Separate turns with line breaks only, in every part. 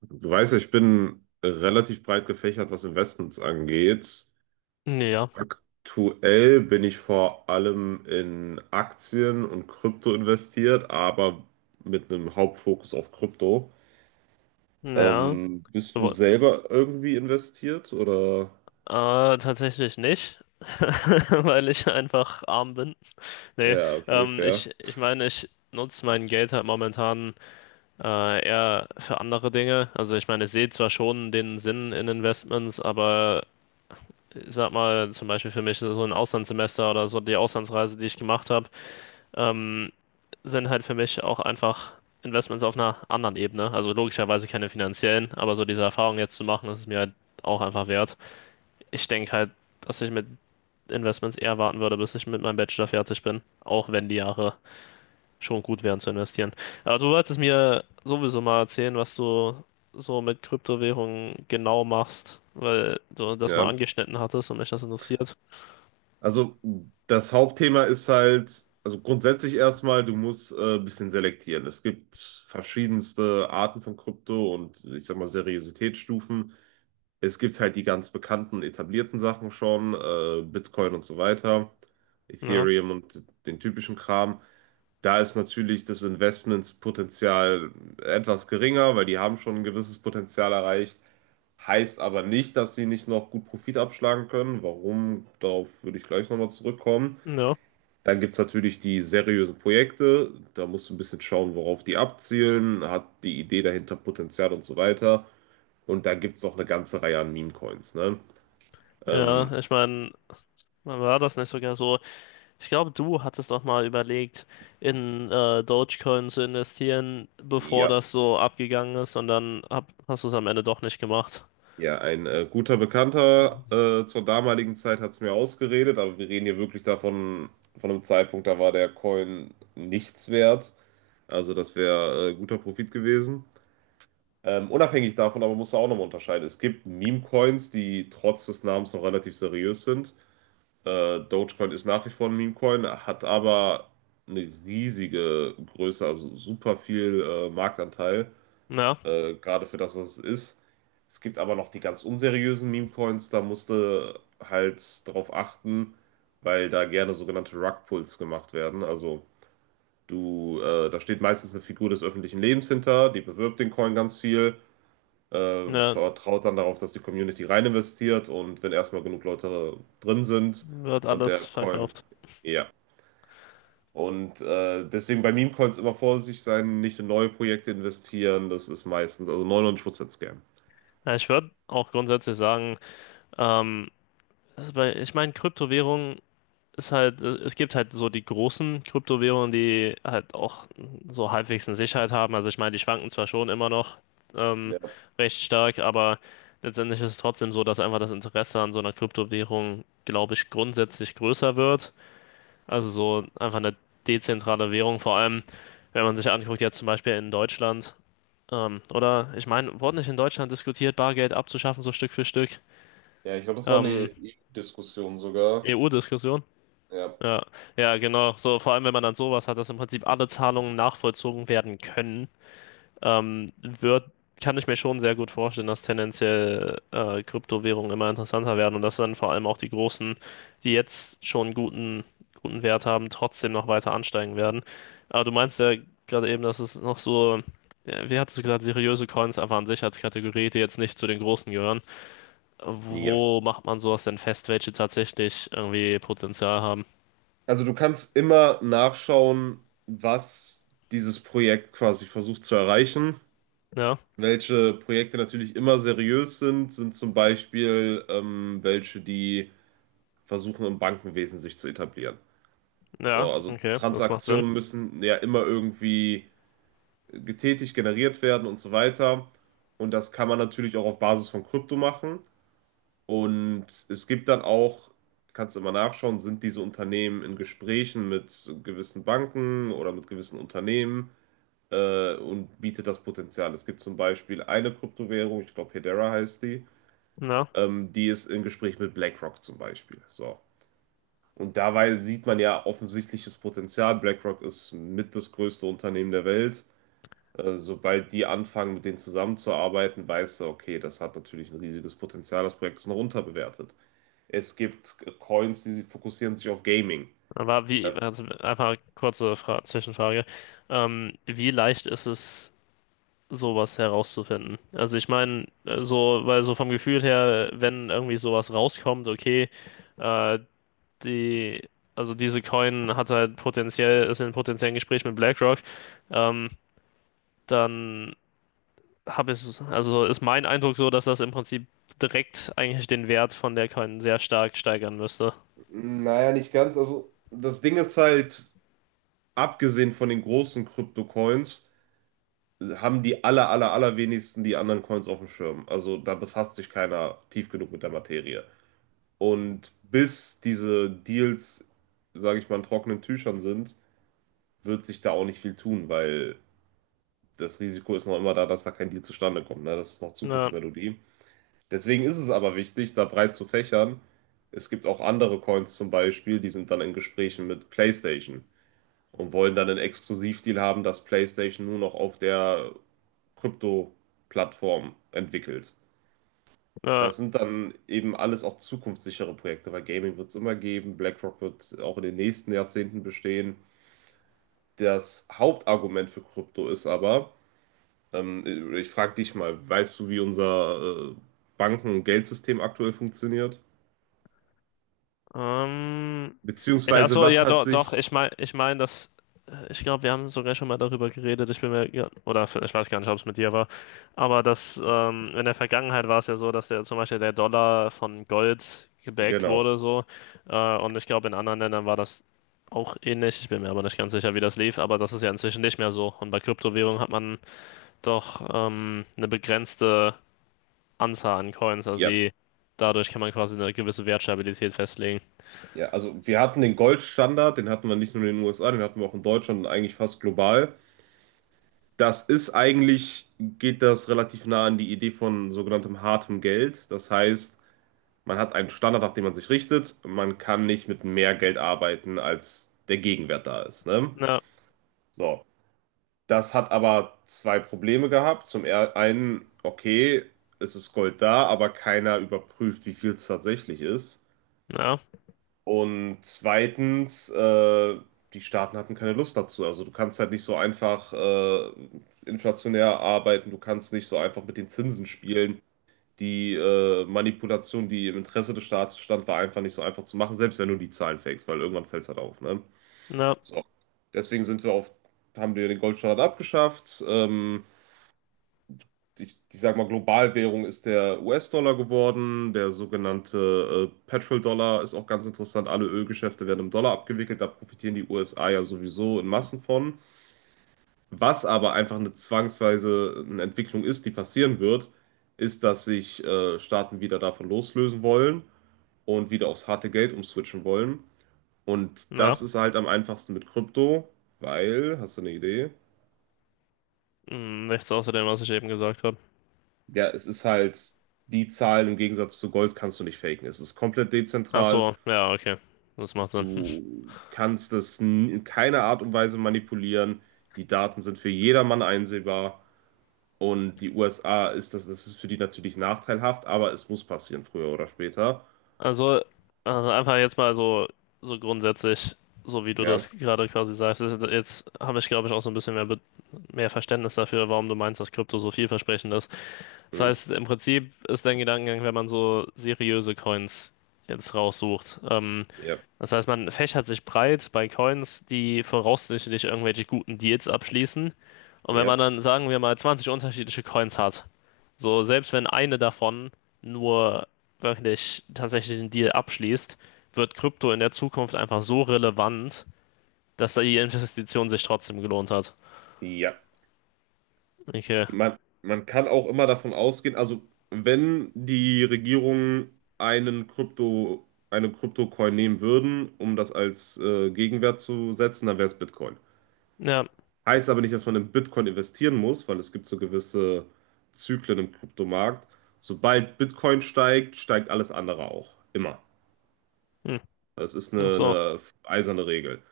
Du weißt ja, ich bin relativ breit gefächert, was Investments angeht.
Ja,
Aktuell bin ich vor allem in Aktien und Krypto investiert, aber mit einem Hauptfokus auf Krypto.
ja,
Bist du
aber
selber irgendwie investiert oder?
tatsächlich nicht, weil ich einfach arm bin. Nee,
Ja, okay, fair.
ich meine, ich nutze mein Geld halt momentan eher für andere Dinge. Also ich meine, ich sehe zwar schon den Sinn in Investments, aber ich sag mal, zum Beispiel für mich so ein Auslandssemester oder so die Auslandsreise, die ich gemacht habe, ähm, sind halt für mich auch einfach Investments auf einer anderen Ebene. Also logischerweise keine finanziellen, aber so diese Erfahrung jetzt zu machen, das ist mir halt auch einfach wert. Ich denke halt, dass ich mit Investments eher warten würde, bis ich mit meinem Bachelor fertig bin. Auch wenn die Jahre schon gut wären zu investieren. Aber du wolltest mir sowieso mal erzählen, was du so mit Kryptowährungen genau machst, weil du das mal
Ja.
angeschnitten hattest und mich das interessiert.
Also das Hauptthema ist halt, also grundsätzlich erstmal, du musst ein bisschen selektieren. Es gibt verschiedenste Arten von Krypto und ich sag mal Seriositätsstufen. Es gibt halt die ganz bekannten, etablierten Sachen schon, Bitcoin und so weiter,
Ja,
Ethereum und den typischen Kram. Da ist natürlich das Investmentspotenzial etwas geringer, weil die haben schon ein gewisses Potenzial erreicht. Heißt aber nicht, dass sie nicht noch gut Profit abschlagen können. Warum? Darauf würde ich gleich nochmal zurückkommen.
ja,
Dann gibt es natürlich die seriösen Projekte. Da musst du ein bisschen schauen, worauf die abzielen. Hat die Idee dahinter Potenzial und so weiter. Und da gibt es noch eine ganze Reihe an Meme-Coins. Ne? Ähm,
ja. Ich meine, war das nicht sogar so? Ich glaube, du hattest doch mal überlegt, in Dogecoin zu investieren, bevor
ja,
das so abgegangen ist, und dann hast du es am Ende doch nicht gemacht.
ja, ein guter Bekannter zur damaligen Zeit hat es mir ausgeredet, aber wir reden hier wirklich davon, von einem Zeitpunkt, da war der Coin nichts wert. Also das wäre guter Profit gewesen. Unabhängig davon aber musst du auch nochmal unterscheiden. Es gibt Meme-Coins, die trotz des Namens noch relativ seriös sind. Dogecoin ist nach wie vor ein Meme-Coin, hat aber eine riesige Größe, also super viel Marktanteil.
Ja?
Gerade für das, was es ist. Es gibt aber noch die ganz unseriösen Meme-Coins, da musste halt drauf achten, weil da gerne sogenannte Rug-Pulls gemacht werden. Also da steht meistens eine Figur des öffentlichen Lebens hinter, die bewirbt den Coin ganz viel,
Ja,
vertraut dann darauf, dass die Community rein investiert und wenn erstmal genug Leute drin sind
wird
und der
alles
Coin,
verkauft.
ja. Und deswegen bei Meme-Coins immer vorsichtig sein, nicht in neue Projekte investieren, das ist meistens, also 99% Scam.
Ja, ich würde auch grundsätzlich sagen, ähm, ich meine, Kryptowährung ist halt, es gibt halt so die großen Kryptowährungen, die halt auch so halbwegs eine Sicherheit haben. Also ich meine, die schwanken zwar schon immer noch ähm, recht stark, aber letztendlich ist es trotzdem so, dass einfach das Interesse an so einer Kryptowährung, glaube ich, grundsätzlich größer wird. Also so einfach eine dezentrale Währung, vor allem wenn man sich anguckt, jetzt zum Beispiel in Deutschland. Oder ich meine, wurde nicht in Deutschland diskutiert, Bargeld abzuschaffen, so Stück für Stück?
Ja, ich glaube, das war eine
Ähm,
EU-Diskussion sogar.
EU-Diskussion?
Ja.
Ja, ja, genau. So, vor allem, wenn man dann sowas hat, dass im Prinzip alle Zahlungen nachvollzogen werden können, ähm, wird, kann ich mir schon sehr gut vorstellen, dass tendenziell Kryptowährungen immer interessanter werden und dass dann vor allem auch die großen, die jetzt schon guten Wert haben, trotzdem noch weiter ansteigen werden. Aber du meinst ja gerade eben, dass es noch so, ja, wie hattest du gesagt, seriöse Coins einfach an sich als Kategorie, die jetzt nicht zu den großen gehören.
Ja.
Wo macht man sowas denn fest, welche tatsächlich irgendwie Potenzial haben?
Also du kannst immer nachschauen, was dieses Projekt quasi versucht zu erreichen.
Ja,
Welche Projekte natürlich immer seriös sind, sind zum Beispiel welche, die versuchen, im Bankenwesen sich zu etablieren. So,
ja,
also
okay, das macht Sinn.
Transaktionen müssen ja immer irgendwie getätigt, generiert werden und so weiter. Und das kann man natürlich auch auf Basis von Krypto machen. Und es gibt dann auch, kannst du immer nachschauen, sind diese Unternehmen in Gesprächen mit gewissen Banken oder mit gewissen Unternehmen und bietet das Potenzial. Es gibt zum Beispiel eine Kryptowährung, ich glaube Hedera heißt die,
Ja.
die ist im Gespräch mit BlackRock zum Beispiel. So. Und dabei sieht man ja offensichtliches Potenzial. BlackRock ist mit das größte Unternehmen der Welt. Sobald die anfangen, mit denen zusammenzuarbeiten, weißt du, okay, das hat natürlich ein riesiges Potenzial, das Projekt ist noch unterbewertet. Es gibt Coins, die fokussieren sich auf Gaming.
Aber wie, also einfach kurze Fra Zwischenfrage. Wie leicht ist es, sowas herauszufinden? Also ich meine, so, weil so vom Gefühl her, wenn irgendwie sowas rauskommt, okay, äh, die, also diese Coin hat halt potenziell, ist in potenziellen Gespräch mit BlackRock, ähm, dann habe ich, also ist mein Eindruck so, dass das im Prinzip direkt eigentlich den Wert von der Coin sehr stark steigern müsste.
Naja, nicht ganz. Also, das Ding ist halt, abgesehen von den großen Krypto-Coins, haben die allerwenigsten die anderen Coins auf dem Schirm. Also da befasst sich keiner tief genug mit der Materie. Und bis diese Deals, sage ich mal, in trockenen Tüchern sind, wird sich da auch nicht viel tun, weil das Risiko ist noch immer da, dass da kein Deal zustande kommt. Ne? Das ist noch
Ja,
Zukunftsmelodie. Deswegen ist es aber wichtig, da breit zu fächern. Es gibt auch andere Coins zum Beispiel, die sind dann in Gesprächen mit PlayStation und wollen dann einen Exklusivdeal haben, dass PlayStation nur noch auf der Krypto-Plattform entwickelt.
ja.
Das sind dann eben alles auch zukunftssichere Projekte, weil Gaming wird es immer geben, BlackRock wird auch in den nächsten Jahrzehnten bestehen. Das Hauptargument für Krypto ist aber, ich frage dich mal, weißt du, wie unser Banken- und Geldsystem aktuell funktioniert?
Ähm,
Beziehungsweise,
achso,
was
ja,
hat
doch, doch,
sich.
ich meine, dass, ich glaube, wir haben sogar schon mal darüber geredet, ich bin mir, ja, oder ich weiß gar nicht, ob es mit dir war, aber dass, in der Vergangenheit war es ja so, dass der, zum Beispiel der Dollar von Gold gebackt
Genau.
wurde, so, und ich glaube, in anderen Ländern war das auch ähnlich, ich bin mir aber nicht ganz sicher, wie das lief, aber das ist ja inzwischen nicht mehr so, und bei Kryptowährungen hat man doch, eine begrenzte Anzahl an Coins, also
Ja.
die, dadurch kann man quasi eine gewisse Wertstabilität festlegen.
Ja, also wir hatten den Goldstandard, den hatten wir nicht nur in den USA, den hatten wir auch in Deutschland und eigentlich fast global. Das ist eigentlich, geht das relativ nah an die Idee von sogenanntem hartem Geld. Das heißt, man hat einen Standard, auf den man sich richtet. Man kann nicht mit mehr Geld arbeiten, als der Gegenwert da ist. Ne?
Ja.
So, das hat aber zwei Probleme gehabt. Zum einen, okay, es ist Gold da, aber keiner überprüft, wie viel es tatsächlich ist.
Ja,
Und zweitens, die Staaten hatten keine Lust dazu. Also du kannst halt nicht so einfach inflationär arbeiten, du kannst nicht so einfach mit den Zinsen spielen. Die Manipulation, die im Interesse des Staates stand, war einfach nicht so einfach zu machen, selbst wenn du die Zahlen fakest, weil irgendwann fällt es halt auf, ne?
ja,
So. Deswegen haben wir den Goldstandard abgeschafft. Ich sag mal, Globalwährung ist der US-Dollar geworden, der sogenannte Petrol-Dollar ist auch ganz interessant. Alle Ölgeschäfte werden im Dollar abgewickelt, da profitieren die USA ja sowieso in Massen von. Was aber einfach eine zwangsweise eine Entwicklung ist, die passieren wird, ist, dass sich Staaten wieder davon loslösen wollen und wieder aufs harte Geld umswitchen wollen. Und
ja.
das ist halt am einfachsten mit Krypto, weil, hast du eine Idee?
Hm, nichts außer dem, was ich eben gesagt habe.
Ja, es ist halt, die Zahlen im Gegensatz zu Gold kannst du nicht faken. Es ist komplett
Ach
dezentral.
so, ja, okay. Das macht Sinn.
Du kannst es in keiner Art und Weise manipulieren. Die Daten sind für jedermann einsehbar. Und die USA ist das, das ist für die natürlich nachteilhaft, aber es muss passieren, früher oder später.
Also, also einfach jetzt mal so, so grundsätzlich, so wie du
Ja.
das gerade quasi sagst, jetzt habe ich, glaube ich, auch so ein bisschen mehr Verständnis dafür, warum du meinst, dass Krypto so vielversprechend ist. Das
Hm.
heißt, im Prinzip ist dein Gedankengang, wenn man so seriöse Coins jetzt raussucht,
Ja.
das heißt, man fächert sich breit bei Coins, die voraussichtlich irgendwelche guten Deals abschließen. Und wenn
Ja.
man dann, sagen wir mal, 20 unterschiedliche Coins hat, so selbst wenn eine davon nur wirklich tatsächlich den Deal abschließt, wird Krypto in der Zukunft einfach so relevant, dass da die Investition sich trotzdem gelohnt hat.
Ja.
Okay.
Man, man kann auch immer davon ausgehen, also wenn die Regierung einen Krypto, eine Kryptocoin nehmen würden, um das als Gegenwert zu setzen, dann wäre es Bitcoin.
Ja.
Heißt aber nicht, dass man in Bitcoin investieren muss, weil es gibt so gewisse Zyklen im Kryptomarkt. Sobald Bitcoin steigt, steigt alles andere auch. Immer.
Hm.
Das ist
Ach so.
eine eiserne Regel.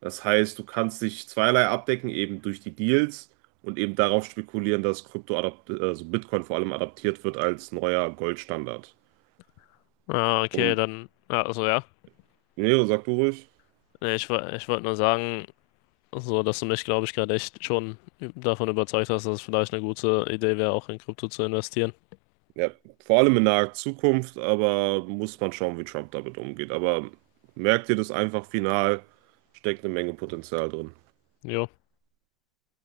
Das heißt, du kannst dich zweierlei abdecken, eben durch die Deals und eben darauf spekulieren, dass Krypto adapt also Bitcoin vor allem adaptiert wird als neuer Goldstandard.
Ah, okay,
Und
dann. Ah, also ja.
nee, sag du ruhig.
Nee, ich, ich wollte nur sagen, so, dass du mich, glaube ich, gerade echt schon davon überzeugt hast, dass es vielleicht eine gute Idee wäre, auch in Krypto zu investieren.
Ja, vor allem in naher Zukunft, aber muss man schauen, wie Trump damit umgeht. Aber merkt ihr das einfach final, steckt eine Menge Potenzial drin.
Jo.